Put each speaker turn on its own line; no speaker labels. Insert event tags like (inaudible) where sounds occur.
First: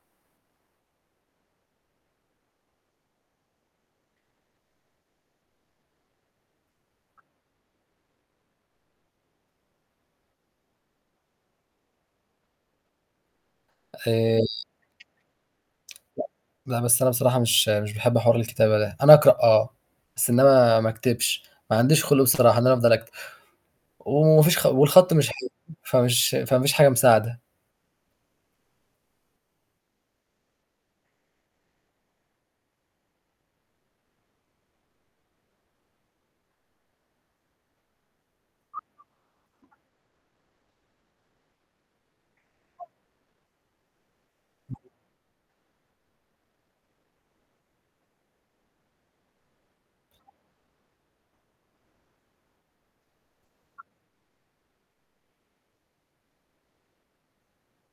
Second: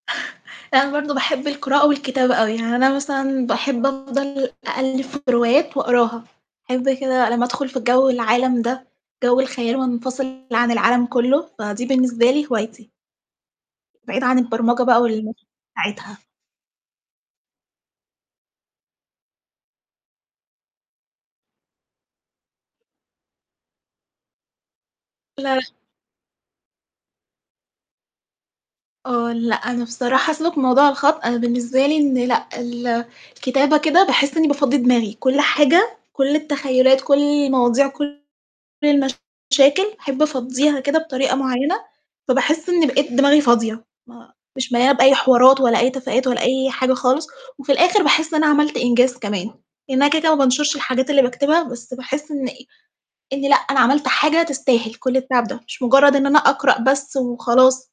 (chuckles) يعني أنا برضه باحب القراءة والكتابة أوي، يعني أنا مثلًا باحب أفضل أقلِّب في روايات وأقراها، باحب كده لمّا أدخُل في جَو العالم ده، جَو الخيال وانفصل عن العالم كُلّه، فدي بالنسبة لي هوايتي. بعيد
آآ
عن البرمجة بقى (unintelligible) بتاعتها.
لأ، ب بس أنا بصراحة مش مش باحب حوار الكتابة ده، أنا أقرأ آه، بس إنما أكتبش، ما عنديش خُلق بصراحة إن أنا أفضل أكتب، وما فيش خ والخط مش حلو،
لا، لأ.
فمش فما فيش حاجة مساعدة.
آه. لأ، أنا بصراحة سيبك من موضوع الخط، أنا بالنسبة لي إن لأ، ال الكتابة كده باحس إنّي بافضّي دماغي، كل حاجة، كل التخيُّلات، كل المواضيع، كل المشاكل باحب أفضّيها كده بطريقة معيّنة، فباحس إنّي بقيت دماغي فاضية، ما مش مليانة بأي حوارات ولا أي تفاهات ولا أي حاجة خالص، وفي الآخِر باحس إن أنا عملت إنجاز كمان، لإن أنا كده، كده ما بانشُرش الحاجات اللي باكتبها، بس باحس إن إن لأ، أنا عملت حاجة تستاهل كل التعب ده، مش مُجرّد إن أنا أقرأ بس وخلاص.